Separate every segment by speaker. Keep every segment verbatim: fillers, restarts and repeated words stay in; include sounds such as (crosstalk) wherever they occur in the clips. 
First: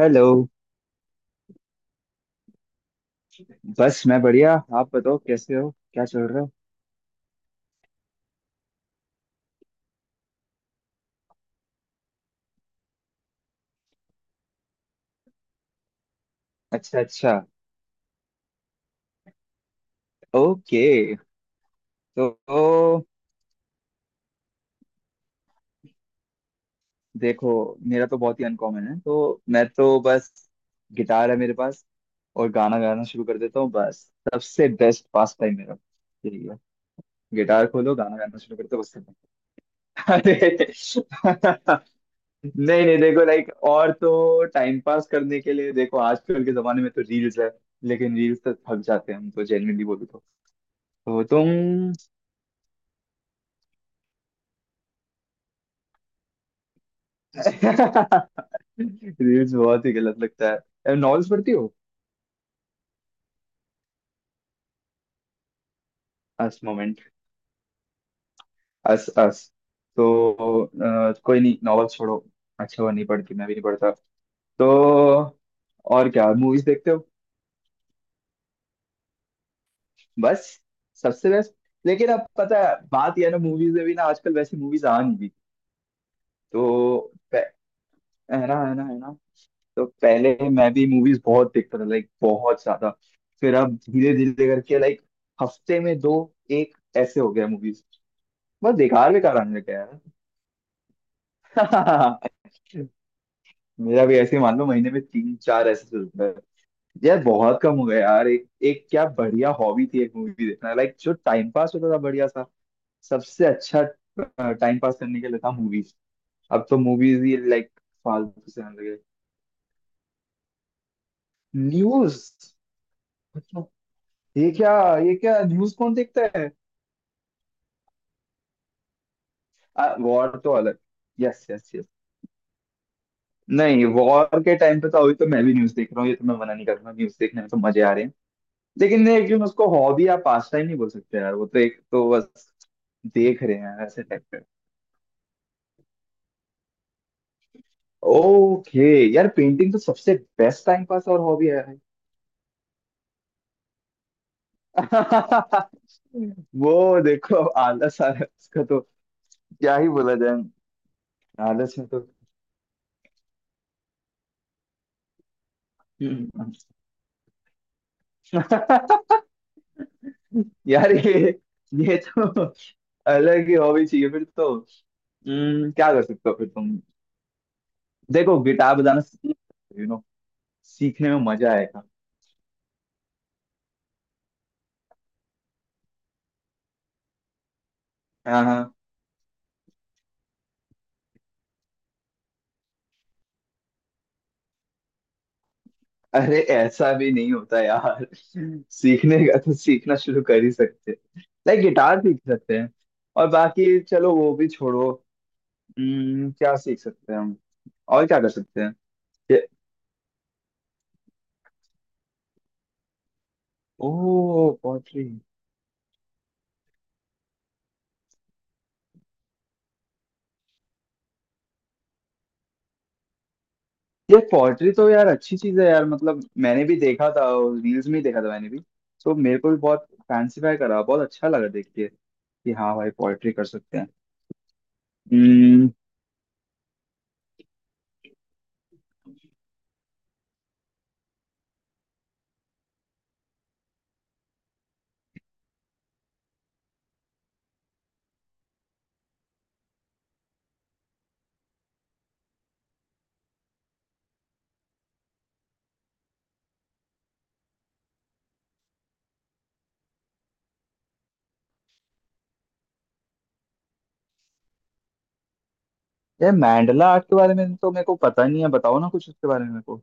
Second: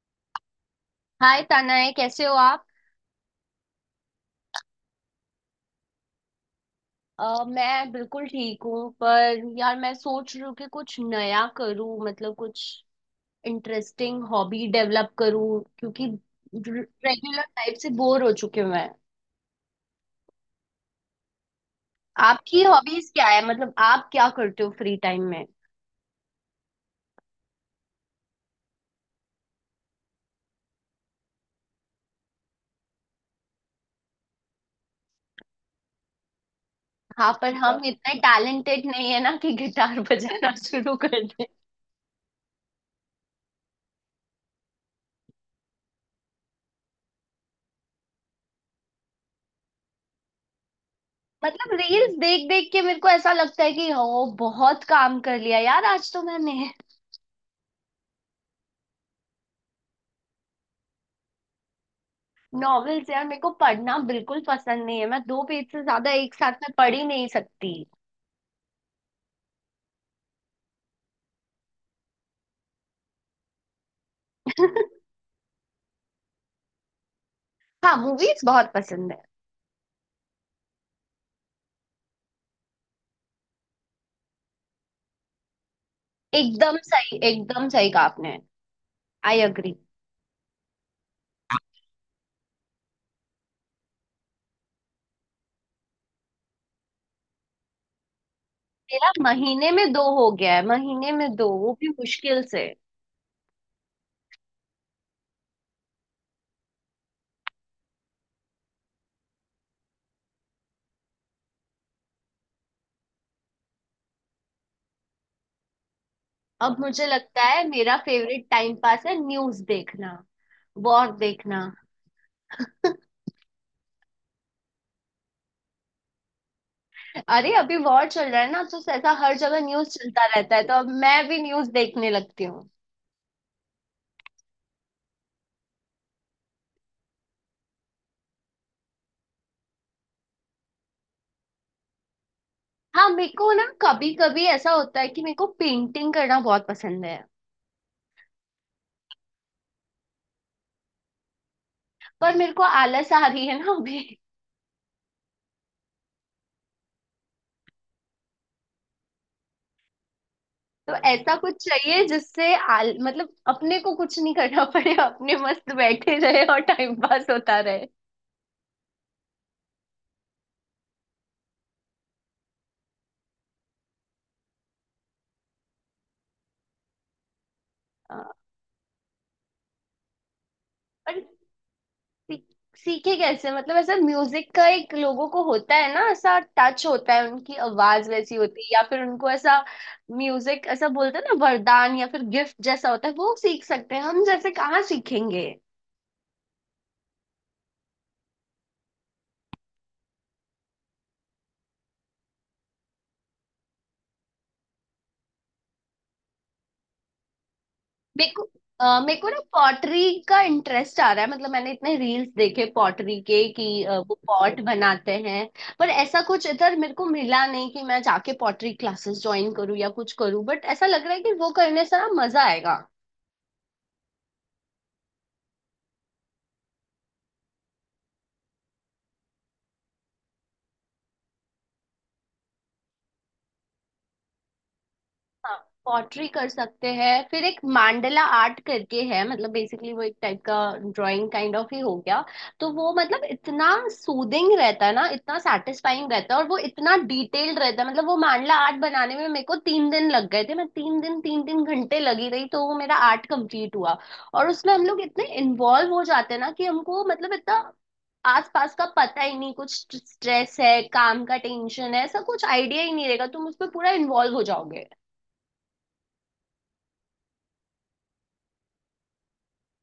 Speaker 1: Hello.
Speaker 2: Hi Tanay, कैसे हो आप।
Speaker 1: बस मैं बढ़िया। आप बताओ कैसे हो, क्या चल रहा है।
Speaker 2: अ, मैं बिल्कुल ठीक हूँ, पर यार मैं सोच रही हूँ कि कुछ नया करूँ। मतलब कुछ इंटरेस्टिंग हॉबी डेवलप करूँ, क्योंकि
Speaker 1: अच्छा अच्छा।
Speaker 2: रेगुलर लाइफ से बोर हो चुके मैं।
Speaker 1: ओके। तो,
Speaker 2: आपकी
Speaker 1: तो
Speaker 2: हॉबीज क्या है? मतलब आप क्या करते हो फ्री टाइम में?
Speaker 1: देखो, मेरा तो बहुत ही अनकॉमन है तो मैं तो बस गिटार है मेरे पास और गाना गाना शुरू कर देता हूँ बस। सबसे बेस्ट पास टाइम मेरा यही है।
Speaker 2: हाँ, पर
Speaker 1: गिटार
Speaker 2: हम
Speaker 1: खोलो,
Speaker 2: इतने
Speaker 1: गाना गाना शुरू करते हो,
Speaker 2: टैलेंटेड
Speaker 1: बस
Speaker 2: नहीं
Speaker 1: खत्म।
Speaker 2: है ना कि गिटार (laughs)
Speaker 1: (laughs) अरे
Speaker 2: बजाना शुरू कर दें।
Speaker 1: नहीं नहीं, देखो लाइक और तो टाइम पास करने के लिए देखो आजकल के जमाने में तो रील्स है। लेकिन रील्स तो थक जाते हैं हम तो, जेन्युइनली बोलूँ तो तो तुम
Speaker 2: मतलब रील्स देख देख के मेरे को ऐसा लगता है कि ओ बहुत काम कर लिया यार आज तो मैंने।
Speaker 1: रील्स बहुत ही गलत लगता है। नॉवेल्स पढ़ती हो?
Speaker 2: नॉवेल्स यार मेरे को पढ़ना बिल्कुल पसंद नहीं है। मैं दो पेज से ज्यादा एक साथ
Speaker 1: अस
Speaker 2: में पढ़
Speaker 1: मोमेंट
Speaker 2: ही नहीं सकती।
Speaker 1: अस अस तो अ, कोई नहीं, नॉवेल छोड़ो। अच्छा हुआ नहीं पढ़ती, मैं भी नहीं पढ़ता। तो और क्या, मूवीज देखते हो?
Speaker 2: हाँ, मूवीज बहुत पसंद है।
Speaker 1: बस सबसे बेस्ट। लेकिन अब पता है बात यह है ना, मूवीज में भी ना आजकल वैसी मूवीज आ नहीं रही।
Speaker 2: एकदम
Speaker 1: तो
Speaker 2: सही,
Speaker 1: प-
Speaker 2: एकदम सही कहा आपने।
Speaker 1: है ना है ना है ना।
Speaker 2: I agree.
Speaker 1: तो पहले मैं भी मूवीज बहुत देखता था, लाइक बहुत ज्यादा। फिर अब धीरे धीरे करके लाइक हफ्ते में दो एक ऐसे हो गया मूवीज। बस
Speaker 2: मेरा
Speaker 1: बेकार बेकार आने
Speaker 2: महीने
Speaker 1: लगे
Speaker 2: में
Speaker 1: यार।
Speaker 2: दो हो गया है, महीने में दो, वो भी मुश्किल
Speaker 1: (laughs)
Speaker 2: से।
Speaker 1: मेरा भी ऐसे ही, मान लो महीने में तीन चार ऐसे चलता है। यार बहुत कम हो गया यार, एक एक क्या बढ़िया हॉबी थी एक मूवी देखना, लाइक जो टाइम पास होता था बढ़िया सा। सबसे अच्छा टाइम पास करने के लिए था मूवीज। अब
Speaker 2: अब
Speaker 1: तो
Speaker 2: मुझे
Speaker 1: मूवीज ही
Speaker 2: लगता है
Speaker 1: लाइक
Speaker 2: मेरा फेवरेट
Speaker 1: फालतू से
Speaker 2: टाइम
Speaker 1: आने लगे।
Speaker 2: पास है न्यूज देखना, वॉर देखना।
Speaker 1: न्यूज? मतलब ये क्या, ये क्या, न्यूज कौन देखता
Speaker 2: अरे, अभी वॉर चल रहा है ना, तो ऐसा हर जगह
Speaker 1: है।
Speaker 2: न्यूज चलता
Speaker 1: वॉर तो
Speaker 2: रहता है, तो
Speaker 1: अलग।
Speaker 2: अब मैं भी
Speaker 1: यस
Speaker 2: न्यूज
Speaker 1: यस यस।
Speaker 2: देखने लगती हूँ।
Speaker 1: नहीं, वॉर के टाइम पे था, अभी तो मैं भी न्यूज देख रहा हूँ, ये तो मैं मना नहीं कर रहा, न्यूज देखने में तो मजे आ रहे हैं। लेकिन लेकिन उसको हॉबी या पास टाइम नहीं बोल सकते यार, वो तो एक तो बस
Speaker 2: हाँ मेरे
Speaker 1: देख
Speaker 2: को
Speaker 1: रहे
Speaker 2: ना
Speaker 1: हैं ऐसे
Speaker 2: कभी
Speaker 1: टाइप पे।
Speaker 2: कभी ऐसा होता है कि मेरे को पेंटिंग करना बहुत पसंद है।
Speaker 1: ओके। यार पेंटिंग तो सबसे बेस्ट टाइम पास और हॉबी है भाई।
Speaker 2: पर मेरे को आलस आ रही है ना अभी।
Speaker 1: (laughs) वो देखो, अब आलस आ रहा है उसका, तो क्या ही बोला जाए।
Speaker 2: तो ऐसा कुछ
Speaker 1: आलस में तो
Speaker 2: चाहिए जिससे आल मतलब अपने को कुछ नहीं करना पड़े, अपने मस्त बैठे रहे
Speaker 1: हम्म।
Speaker 2: और टाइम पास होता रहे।
Speaker 1: (laughs) यार ये ये तो अलग ही हॉबी चाहिए फिर तो। हम्म, क्या कर सकते हो फिर तुम?
Speaker 2: आ,
Speaker 1: देखो गिटार बजाना सीखो, यू नो सीखने
Speaker 2: पर
Speaker 1: में मजा आएगा।
Speaker 2: सी- सीखे कैसे? मतलब ऐसा म्यूजिक का एक लोगों को होता है ना, ऐसा टच होता है, उनकी आवाज वैसी
Speaker 1: हाँ
Speaker 2: होती है
Speaker 1: हाँ।
Speaker 2: या फिर उनको ऐसा म्यूजिक ऐसा बोलते हैं ना, वरदान या फिर गिफ्ट जैसा होता है। वो सीख सकते हैं, हम जैसे कहाँ सीखेंगे।
Speaker 1: अरे ऐसा भी नहीं होता यार, सीखने का तो सीखना शुरू कर ही सकते, लाइक गिटार सीख सकते हैं। और बाकी चलो वो भी छोड़ो। हम्म, क्या सीख सकते हैं हम और क्या कर
Speaker 2: मेरे को
Speaker 1: सकते हैं?
Speaker 2: अ, मेरे को ना
Speaker 1: ये,
Speaker 2: पॉटरी का इंटरेस्ट आ रहा है। मतलब मैंने इतने रील्स देखे पॉटरी के कि
Speaker 1: ओ
Speaker 2: अ, वो पॉट
Speaker 1: पॉटरी।
Speaker 2: बनाते हैं। पर ऐसा कुछ इधर मेरे को मिला नहीं कि मैं जाके पॉटरी क्लासेस ज्वाइन करूँ या कुछ करूँ, बट ऐसा लग रहा है कि वो करने से ना मजा आएगा।
Speaker 1: ये पॉटरी तो यार अच्छी चीज है यार, मतलब मैंने भी देखा था, रील्स में ही देखा था मैंने भी। तो मेरे को भी बहुत फैंसीफाई करा, बहुत अच्छा लगा देख के कि हाँ भाई पोएट्री कर सकते हैं।
Speaker 2: हाँ,
Speaker 1: हम्म।
Speaker 2: पॉटरी कर सकते हैं। फिर एक मांडला आर्ट करके है, मतलब बेसिकली वो एक टाइप का ड्राइंग काइंड ऑफ ही हो गया। तो वो मतलब इतना सूदिंग रहता है ना, इतना सेटिस्फाइंग रहता है और वो इतना डिटेल्ड रहता है। मतलब वो मांडला आर्ट बनाने में मेरे को तीन दिन लग गए थे। मैं तीन दिन तीन तीन घंटे लगी रही, तो वो मेरा आर्ट कंप्लीट हुआ। और उसमें हम लोग इतने इन्वॉल्व हो जाते हैं ना कि हमको मतलब इतना आसपास का पता ही नहीं। कुछ स्ट्रेस है, काम का टेंशन है, ऐसा कुछ आइडिया ही नहीं रहेगा। तुम उस पर पूरा इन्वॉल्व हो जाओगे।
Speaker 1: यार मैंडला आर्ट के बारे में तो मेरे को पता नहीं है, बताओ ना कुछ उसके बारे में मेरे को।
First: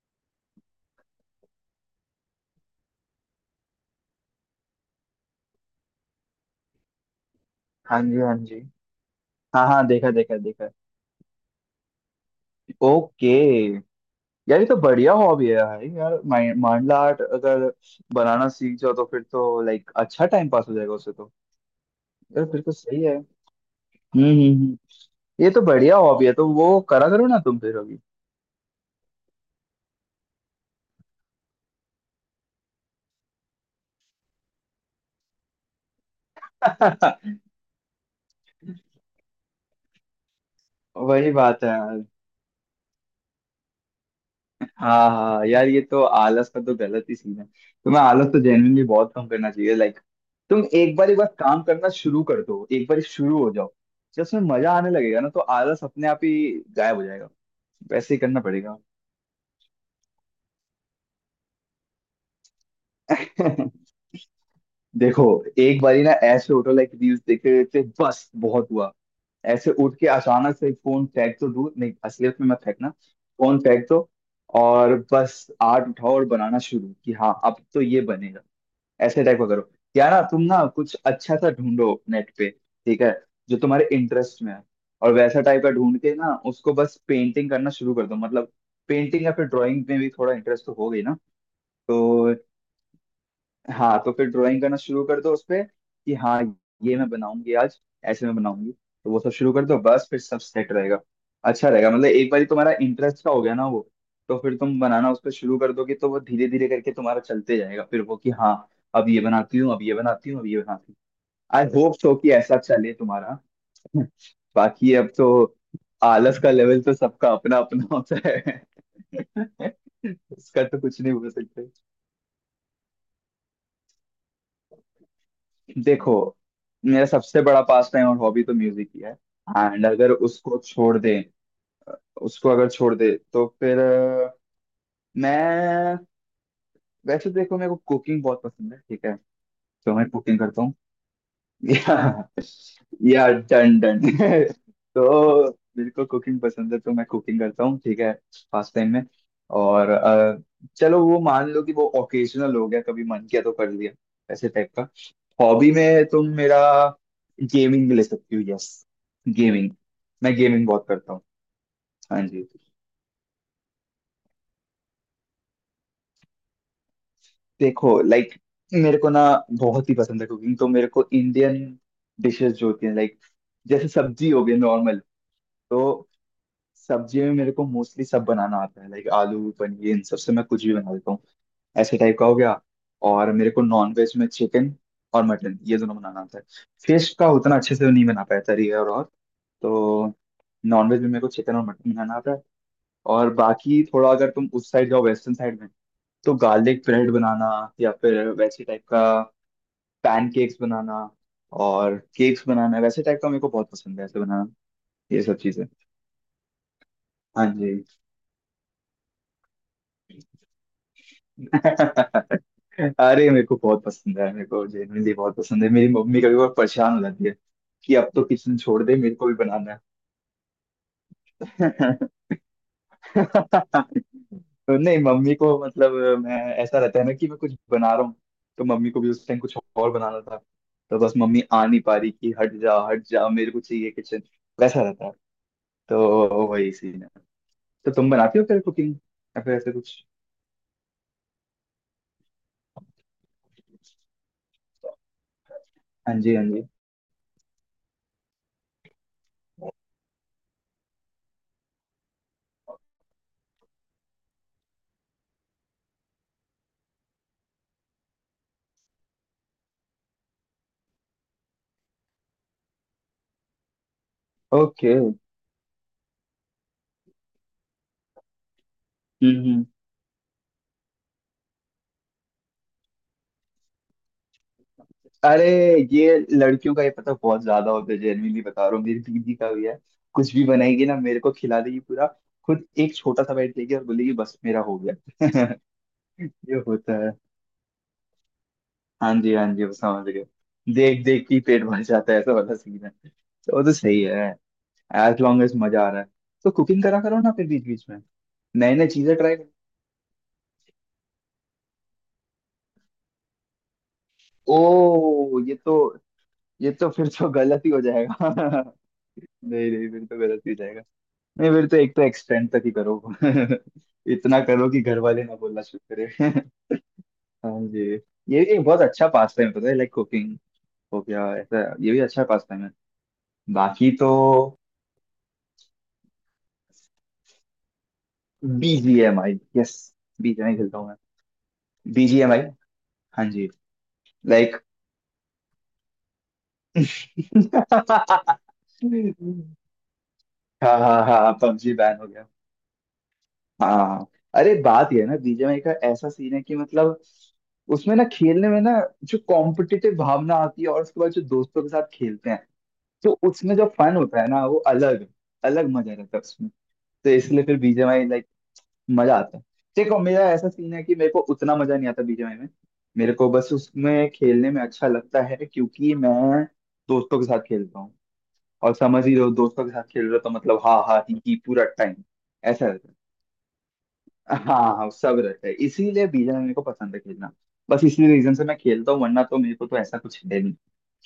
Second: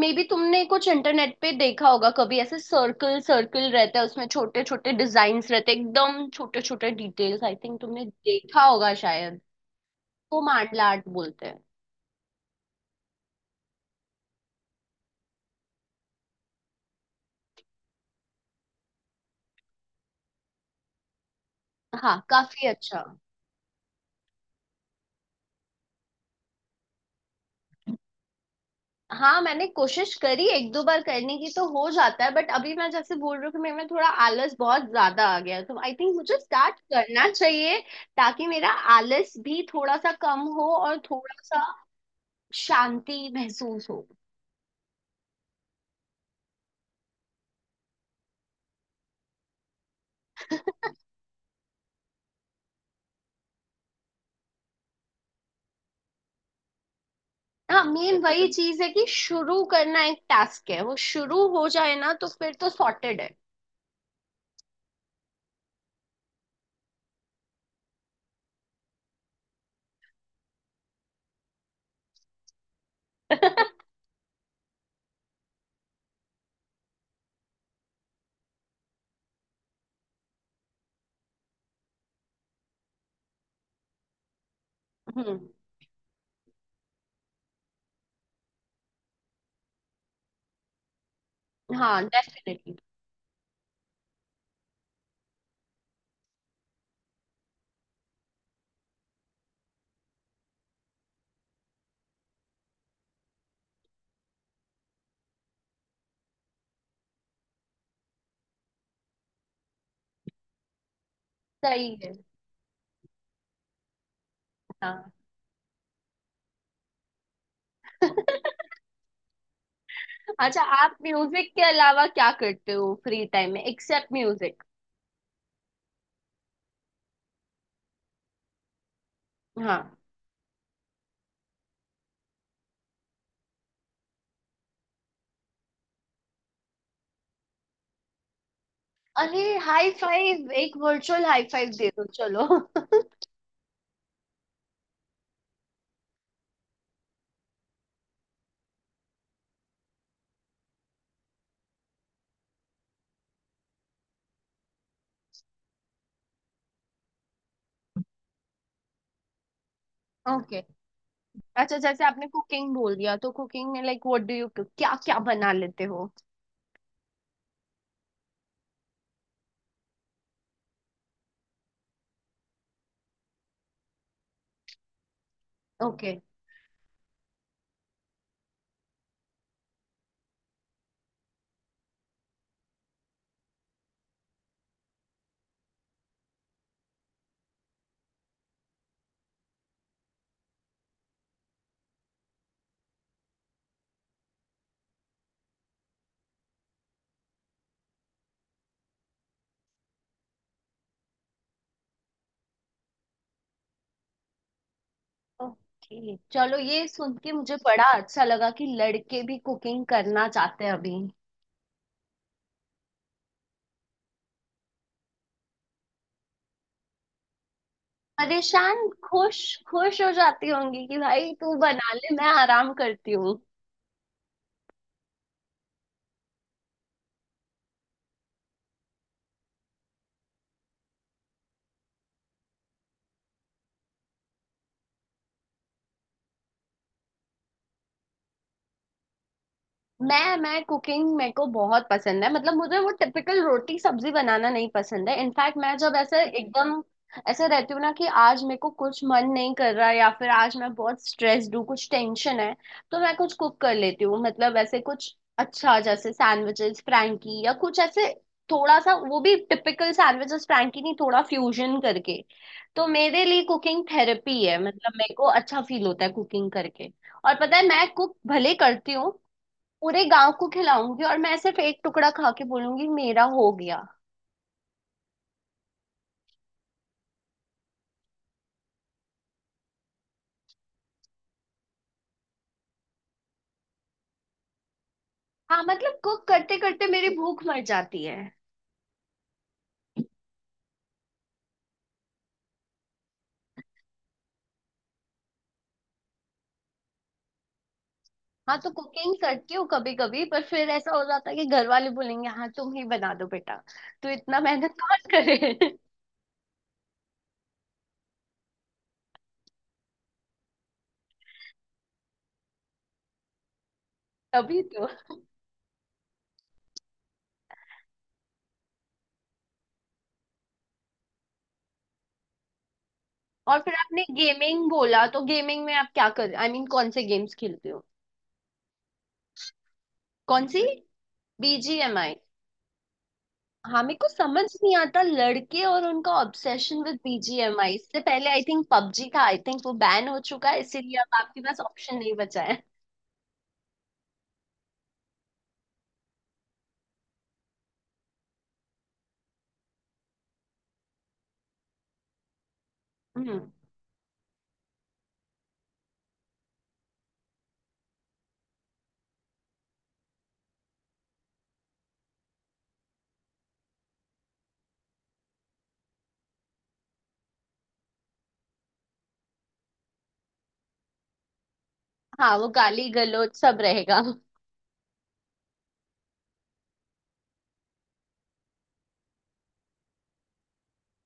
Speaker 2: मे बी तुमने कुछ इंटरनेट पे देखा होगा कभी, ऐसे सर्कल सर्कल रहता है, उसमें छोटे छोटे डिजाइन्स रहते हैं, एकदम छोटे छोटे डिटेल्स, आई थिंक
Speaker 1: हाँ
Speaker 2: तुमने
Speaker 1: जी हाँ जी,
Speaker 2: देखा होगा शायद।
Speaker 1: हाँ हाँ देखा देखा
Speaker 2: वो
Speaker 1: देखा।
Speaker 2: मांडला आर्ट बोलते हैं।
Speaker 1: ओके। यार ये तो बढ़िया हॉबी है यार, यार माइन- मांडला आर्ट अगर बनाना सीख जाओ तो फिर तो लाइक अच्छा टाइम पास हो जाएगा उससे तो।
Speaker 2: हाँ,
Speaker 1: यार फिर
Speaker 2: काफी
Speaker 1: तो
Speaker 2: अच्छा।
Speaker 1: सही है। हम्म हम्म हम्म। ये तो बढ़िया हॉबी है, तो वो करा करो ना तुम फिर अभी।
Speaker 2: हाँ मैंने कोशिश करी एक दो बार करने की, तो हो जाता है, बट अभी मैं जैसे बोल रही हूँ कि मेरे में थोड़ा आलस बहुत ज्यादा आ गया है। तो आई थिंक मुझे स्टार्ट करना
Speaker 1: (laughs)
Speaker 2: चाहिए, ताकि मेरा आलस भी थोड़ा सा कम हो और
Speaker 1: वही
Speaker 2: थोड़ा सा
Speaker 1: बात है यार।
Speaker 2: शांति महसूस हो।
Speaker 1: हाँ हाँ यार, ये तो आलस का तो गलत ही सीन है। तुम्हें आलस तो जेन्युइनली बहुत कम करना चाहिए लाइक, तुम एक बार एक बार काम करना शुरू कर दो, एक बार शुरू हो जाओ, जब उसमें मजा आने लगेगा ना तो आलस अपने आप ही गायब हो जाएगा।
Speaker 2: हाँ
Speaker 1: वैसे
Speaker 2: मेन
Speaker 1: ही
Speaker 2: ऐसे
Speaker 1: करना
Speaker 2: वही तुम
Speaker 1: पड़ेगा।
Speaker 2: चीज है कि शुरू करना एक टास्क है। वो शुरू हो जाए ना, तो फिर तो सॉर्टेड है।
Speaker 1: (laughs) देखो, एक बारी ना ऐसे उठो लाइक, रील्स देखते देखते बस बहुत हुआ। ऐसे उठ के अचानक से फोन फेंक, तो दूर नहीं असलियत में मत फेंकना, फोन
Speaker 2: (laughs)
Speaker 1: फेंक दो। और बस आर्ट उठाओ और बनाना शुरू कि हाँ अब तो ये बनेगा, ऐसे टाइप का करो। या ना तुम ना कुछ अच्छा सा ढूंढो नेट पे, ठीक है, जो तुम्हारे इंटरेस्ट में है और
Speaker 2: हम्म।
Speaker 1: वैसा टाइप का ढूंढ के ना उसको बस पेंटिंग करना शुरू कर दो, मतलब पेंटिंग या फिर ड्राइंग में भी थोड़ा इंटरेस्ट तो हो गई ना।
Speaker 2: हाँ,
Speaker 1: तो
Speaker 2: डेफिनेटली।
Speaker 1: हाँ, तो फिर ड्राइंग करना शुरू कर दो उस पे कि हाँ ये मैं बनाऊंगी आज, ऐसे मैं बनाऊंगी, तो वो सब शुरू कर दो बस, फिर सब सेट रहेगा। अच्छा रहेगा, मतलब एक बार तुम्हारा इंटरेस्ट का हो गया ना वो, तो फिर तुम बनाना उस पर शुरू कर दोगे तो वो धीरे धीरे करके तुम्हारा चलते जाएगा, फिर वो कि हाँ अब ये बनाती हूँ, अब ये बनाती हूँ, अब ये बनाती हूँ। आई होप
Speaker 2: सही है।
Speaker 1: सो कि ऐसा चले तुम्हारा। (laughs) बाकी अब
Speaker 2: हाँ।
Speaker 1: तो आलस का लेवल तो सबका अपना अपना होता है। (laughs)
Speaker 2: अच्छा,
Speaker 1: उसका तो
Speaker 2: आप
Speaker 1: कुछ नहीं बोल
Speaker 2: म्यूजिक के
Speaker 1: सकते।
Speaker 2: अलावा क्या करते हो फ्री टाइम में, एक्सेप्ट म्यूजिक?
Speaker 1: देखो, मेरा सबसे बड़ा पास टाइम और हॉबी तो म्यूजिक ही है। एंड
Speaker 2: हाँ।
Speaker 1: अगर उसको छोड़ दे, उसको अगर छोड़ दे तो फिर अ, मैं वैसे देखो मेरे को कुकिंग बहुत पसंद है, ठीक है।
Speaker 2: अरे हाई
Speaker 1: तो मैं कुकिंग
Speaker 2: फाइव,
Speaker 1: करता,
Speaker 2: एक वर्चुअल हाई फाइव दे दो
Speaker 1: या,
Speaker 2: चलो। (laughs)
Speaker 1: या डन डन (laughs) तो मेरे को कुकिंग पसंद है तो मैं कुकिंग करता हूँ ठीक है, फास्ट टाइम में। और अ, चलो वो मान लो कि वो ओकेजनल हो गया, कभी मन किया तो कर लिया, ऐसे टाइप का। हॉबी में तुम मेरा गेमिंग ले सकती हो, यस गेमिंग। मैं
Speaker 2: ओके।
Speaker 1: गेमिंग बहुत करता हूँ।
Speaker 2: अच्छा जैसे
Speaker 1: हाँ
Speaker 2: आपने
Speaker 1: जी,
Speaker 2: कुकिंग बोल दिया, तो कुकिंग में लाइक व्हाट डू यू, क्या क्या बना लेते हो?
Speaker 1: देखो लाइक, मेरे को ना बहुत ही पसंद है कुकिंग, तो मेरे को इंडियन डिशेस जो होती हैं लाइक, जैसे सब्जी हो गई नॉर्मल। तो
Speaker 2: ओके।
Speaker 1: सब्जी में मेरे को मोस्टली सब बनाना आता है, लाइक आलू पनीर इन सब से मैं कुछ भी बना लेता हूँ, ऐसे टाइप का हो गया। और मेरे को नॉन वेज में चिकन और मटन ये दोनों बनाना आता है। फिश का उतना अच्छे से नहीं बना पाया था रियर और। तो नॉन वेज में मेरे को चिकन और मटन बनाना आता है। और बाकी थोड़ा अगर तुम उस साइड जाओ वेस्टर्न साइड में, तो गार्लिक ब्रेड बनाना या फिर वैसे टाइप का पैनकेक्स बनाना और केक्स बनाना, वैसे टाइप का मेरे को बहुत पसंद है ऐसे बनाना ये सब चीजें।
Speaker 2: ओके चलो, ये सुन के
Speaker 1: हाँ
Speaker 2: मुझे
Speaker 1: जी,
Speaker 2: बड़ा अच्छा लगा कि लड़के भी कुकिंग करना चाहते हैं अभी।
Speaker 1: अरे मेरे को बहुत पसंद है, मेरे को जेनुइनली बहुत पसंद है, मेरी मम्मी कभी बहुत परेशान हो जाती है कि अब तो किचन छोड़
Speaker 2: परेशान?
Speaker 1: दे, मेरे को भी
Speaker 2: खुश,
Speaker 1: बनाना है।
Speaker 2: खुश हो जाती होंगी कि भाई तू बना ले, मैं आराम करती हूँ।
Speaker 1: तो नहीं मम्मी को मतलब मैं, ऐसा रहता है ना कि मैं कुछ बना रहा हूँ तो मम्मी को भी उस टाइम कुछ और बनाना था, तो बस मम्मी आ नहीं पा रही कि हट जा हट जा मेरे को चाहिए किचन, वैसा रहता है, तो वही सीन है। तो तुम बनाती हो फिर कुकिंग, या फिर ऐसे कुछ?
Speaker 2: मैं मैं कुकिंग मेरे को बहुत पसंद है। मतलब मुझे वो टिपिकल रोटी सब्जी बनाना नहीं पसंद है। इनफैक्ट मैं जब
Speaker 1: हाँ
Speaker 2: ऐसे
Speaker 1: जी हाँ जी।
Speaker 2: एकदम ऐसे रहती हूँ ना कि आज मेरे को कुछ मन नहीं कर रहा या फिर आज मैं बहुत स्ट्रेस्ड हूँ, कुछ टेंशन है, तो मैं कुछ कुक कर लेती हूँ। मतलब ऐसे कुछ अच्छा जैसे सैंडविचेस, फ्रैंकी या कुछ ऐसे, थोड़ा सा वो भी टिपिकल सैंडविचेस फ्रैंकी नहीं, थोड़ा फ्यूजन करके। तो मेरे लिए कुकिंग थेरेपी है। मतलब
Speaker 1: ओके
Speaker 2: मेरे को अच्छा फील होता है कुकिंग करके। और पता है मैं कुक भले करती हूँ, पूरे गांव को खिलाऊंगी और मैं सिर्फ एक टुकड़ा खा के बोलूंगी मेरा हो गया।
Speaker 1: अरे, ये लड़कियों का ये पता बहुत ज्यादा होता है, जेन्युइनली बता रहा हूँ, मेरी दीदी का भी है, कुछ भी बनाएगी ना मेरे को खिला देगी पूरा, खुद एक छोटा सा बैठ लेगी और बोलेगी बस मेरा हो गया।
Speaker 2: हाँ, मतलब
Speaker 1: (laughs)
Speaker 2: कुक करते
Speaker 1: ये
Speaker 2: करते
Speaker 1: होता
Speaker 2: मेरी
Speaker 1: है।
Speaker 2: भूख मर जाती है।
Speaker 1: हाँ जी हाँ जी, वो समझ गए। देख देख के ही पेट भर जाता है, ऐसा वाला सीन है, तो वो तो सही है। एज लॉन्ग एज मजा आ रहा है तो कुकिंग करा करो ना फिर बीच बीच में,
Speaker 2: हाँ तो
Speaker 1: नए नए
Speaker 2: कुकिंग
Speaker 1: चीजें ट्राई करो।
Speaker 2: करती हूँ कभी कभी, पर फिर ऐसा हो जाता है कि घर वाले बोलेंगे हाँ तुम ही बना दो बेटा, तो इतना मेहनत कौन
Speaker 1: ओ
Speaker 2: करे।
Speaker 1: ये
Speaker 2: (laughs)
Speaker 1: तो, ये तो फिर तो गलत ही हो जाएगा। (laughs) नहीं नहीं फिर तो गलत ही हो जाएगा। नहीं फिर तो एक तो एक्सटेंड तक ही करो। (laughs) इतना
Speaker 2: तभी
Speaker 1: करो कि
Speaker 2: तो।
Speaker 1: घर वाले ना बोलना शुरू करें। (laughs) हाँ जी, ये एक बहुत अच्छा पास टाइम पता है लाइक, कुकिंग हो गया ऐसा, ये भी अच्छा पास टाइम है।
Speaker 2: और फिर
Speaker 1: बाकी
Speaker 2: आपने
Speaker 1: तो
Speaker 2: गेमिंग बोला, तो गेमिंग में आप क्या कर, आई I मीन mean, कौन से गेम्स खेलते हो?
Speaker 1: बीजीएमआई, यस
Speaker 2: कौन
Speaker 1: बीजीएमआई
Speaker 2: सी?
Speaker 1: खेलता हूँ मैं,
Speaker 2: बीजीएमआई?
Speaker 1: बीजीएमआई। हाँ जी
Speaker 2: हाँ मेरे को समझ
Speaker 1: लाइक।
Speaker 2: नहीं आता लड़के और उनका ऑब्सेशन विद बीजीएमआई। इससे पहले
Speaker 1: (laughs)
Speaker 2: आई थिंक पबजी था, आई थिंक वो बैन हो चुका है,
Speaker 1: हाँ हाँ
Speaker 2: इसीलिए अब
Speaker 1: हाँ
Speaker 2: आपके पास
Speaker 1: पबजी
Speaker 2: ऑप्शन
Speaker 1: बैन हो।
Speaker 2: नहीं बचा है।
Speaker 1: हाँ अरे बात यह है ना, बीजीएमआई का ऐसा सीन है कि मतलब उसमें ना खेलने में ना जो कॉम्पिटिटिव भावना आती है और उसके बाद जो दोस्तों के साथ खेलते हैं तो
Speaker 2: हम्म।
Speaker 1: उसमें जो फन होता है ना, वो अलग अलग मजा रहता है उसमें। तो इसलिए फिर बीजीएमआई लाइक मजा आता है। देखो, मेरा ऐसा सीन है कि मेरे को उतना मजा नहीं आता बीजीएमआई में, मेरे को बस उसमें खेलने में अच्छा लगता है क्योंकि मैं दोस्तों के साथ खेलता हूँ, और समझ ही रहो दोस्तों के साथ खेल रहे हो तो मतलब हाँ हाँ, ही, ही पूरा टाइम
Speaker 2: हाँ, वो
Speaker 1: ऐसा
Speaker 2: गाली
Speaker 1: रहता है।
Speaker 2: गलौज सब रहेगा।
Speaker 1: हाँ हाँ सब रहता है, इसीलिए बीजन मेरे को पसंद है खेलना, बस इसी रीजन से मैं खेलता हूँ वरना तो मेरे को तो ऐसा कुछ है नहीं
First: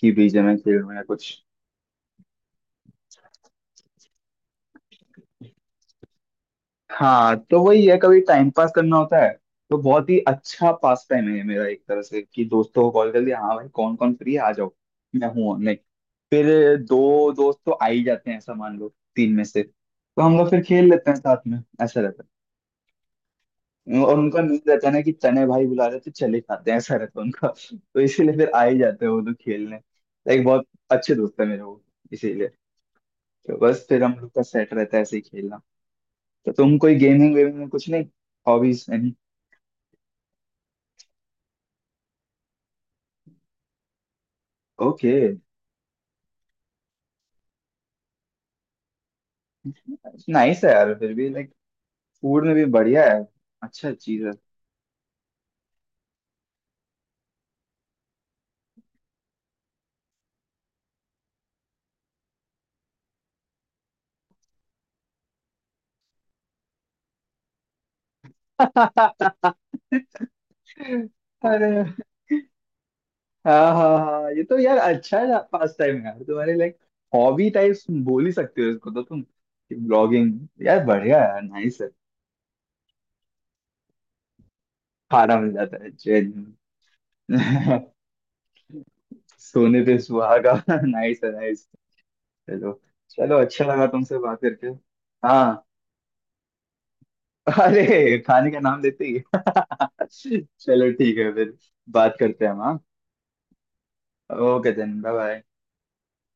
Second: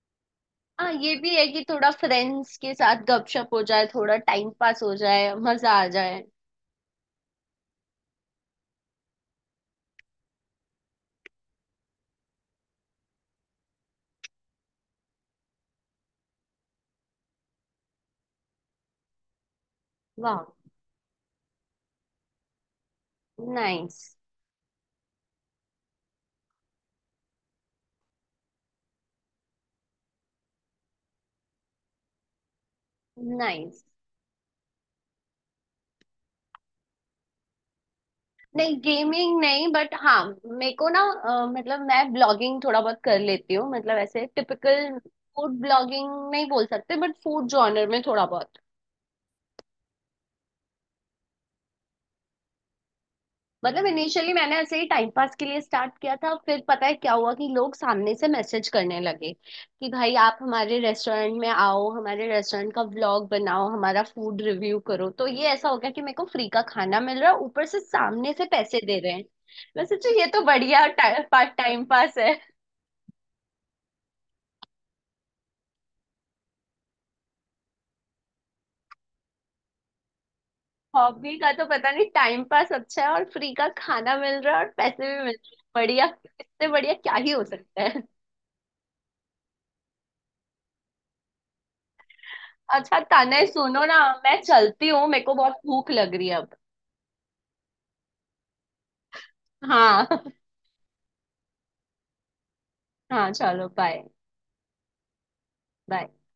Speaker 1: कि बीजन में
Speaker 2: हाँ
Speaker 1: खेलूँ या
Speaker 2: ये
Speaker 1: कुछ।
Speaker 2: भी है कि थोड़ा फ्रेंड्स के साथ गपशप हो जाए, थोड़ा टाइम पास हो जाए, मजा आ जाए।
Speaker 1: हाँ तो वही है, कभी टाइम पास करना होता है तो बहुत ही अच्छा पास टाइम है मेरा एक तरह से, कि दोस्तों को कॉल कर लिया हाँ भाई कौन कौन फ्री है आ जाओ मैं हूँ ऑनलाइन। फिर दो दोस्त तो आ ही जाते हैं ऐसा मान लो, तीन में से, तो हम
Speaker 2: वाह।
Speaker 1: लोग फिर खेल लेते हैं साथ में, ऐसा रहता है।
Speaker 2: नाइस।
Speaker 1: और उनका मेन रहता है ना कि तने भाई बुला रहे हैं, तो चले खाते हैं, ऐसा रहता है उनका। तो इसीलिए फिर आ ही जाते हैं वो लोग खेलने, लाइक बहुत अच्छे दोस्त है मेरे वो, इसीलिए। तो
Speaker 2: नाइस।
Speaker 1: बस फिर हम लोग का सेट रहता है ऐसे ही खेलना। तो तुम कोई गेमिंग वेमिंग में कुछ नहीं,
Speaker 2: नहीं,
Speaker 1: हॉबीज एनी?
Speaker 2: गेमिंग नहीं, बट हाँ मेरे को ना अ, मतलब मैं ब्लॉगिंग थोड़ा बहुत कर लेती हूँ। मतलब ऐसे टिपिकल
Speaker 1: ओके,
Speaker 2: फूड ब्लॉगिंग नहीं बोल सकते, बट फूड जॉनर में थोड़ा बहुत।
Speaker 1: नाइस है यार फिर भी लाइक, फूड में भी बढ़िया है,
Speaker 2: मतलब
Speaker 1: अच्छा चीज है।
Speaker 2: इनिशियली मैंने ऐसे ही टाइम पास के लिए स्टार्ट किया था, फिर पता है क्या हुआ, कि लोग सामने से मैसेज करने लगे कि भाई आप हमारे रेस्टोरेंट में आओ, हमारे रेस्टोरेंट का व्लॉग बनाओ, हमारा फूड रिव्यू करो। तो ये ऐसा हो गया कि मेरे को फ्री का खाना मिल रहा है, ऊपर से सामने से पैसे दे रहे हैं। वैसे तो ये
Speaker 1: (laughs)
Speaker 2: तो बढ़िया टाइम पास,
Speaker 1: अरे
Speaker 2: टाइम पास है।
Speaker 1: हाँ हाँ हाँ, ये तो यार अच्छा है पास टाइम, यार तुम्हारे लाइक हॉबी टाइप बोल ही सकते हो इसको तो तुम, ब्लॉगिंग, यार बढ़िया
Speaker 2: हॉबी
Speaker 1: है,
Speaker 2: का तो
Speaker 1: नाइस है।
Speaker 2: पता नहीं, टाइम पास अच्छा है और फ्री का खाना मिल रहा है और पैसे भी मिल
Speaker 1: खाना
Speaker 2: रहे
Speaker 1: मिल
Speaker 2: हैं,
Speaker 1: जाता है
Speaker 2: बढ़िया। इससे
Speaker 1: चैन।
Speaker 2: बढ़िया क्या ही हो सकता
Speaker 1: (laughs)
Speaker 2: है।
Speaker 1: सोने पे सुहागा। (laughs) नाइस है नाइस। चलो।
Speaker 2: अच्छा
Speaker 1: चलो
Speaker 2: तने
Speaker 1: अच्छा
Speaker 2: सुनो
Speaker 1: लगा
Speaker 2: ना,
Speaker 1: तुमसे बात
Speaker 2: मैं
Speaker 1: करके।
Speaker 2: चलती हूँ, मेरे को बहुत
Speaker 1: हाँ,
Speaker 2: भूख लग रही है अब।
Speaker 1: अरे खाने का नाम लेते ही
Speaker 2: हाँ।
Speaker 1: (laughs)
Speaker 2: (laughs)
Speaker 1: चलो ठीक है फिर, बात करते हैं हम।
Speaker 2: हाँ चलो बाय।
Speaker 1: हाँ okay then bye bye.
Speaker 2: Bye.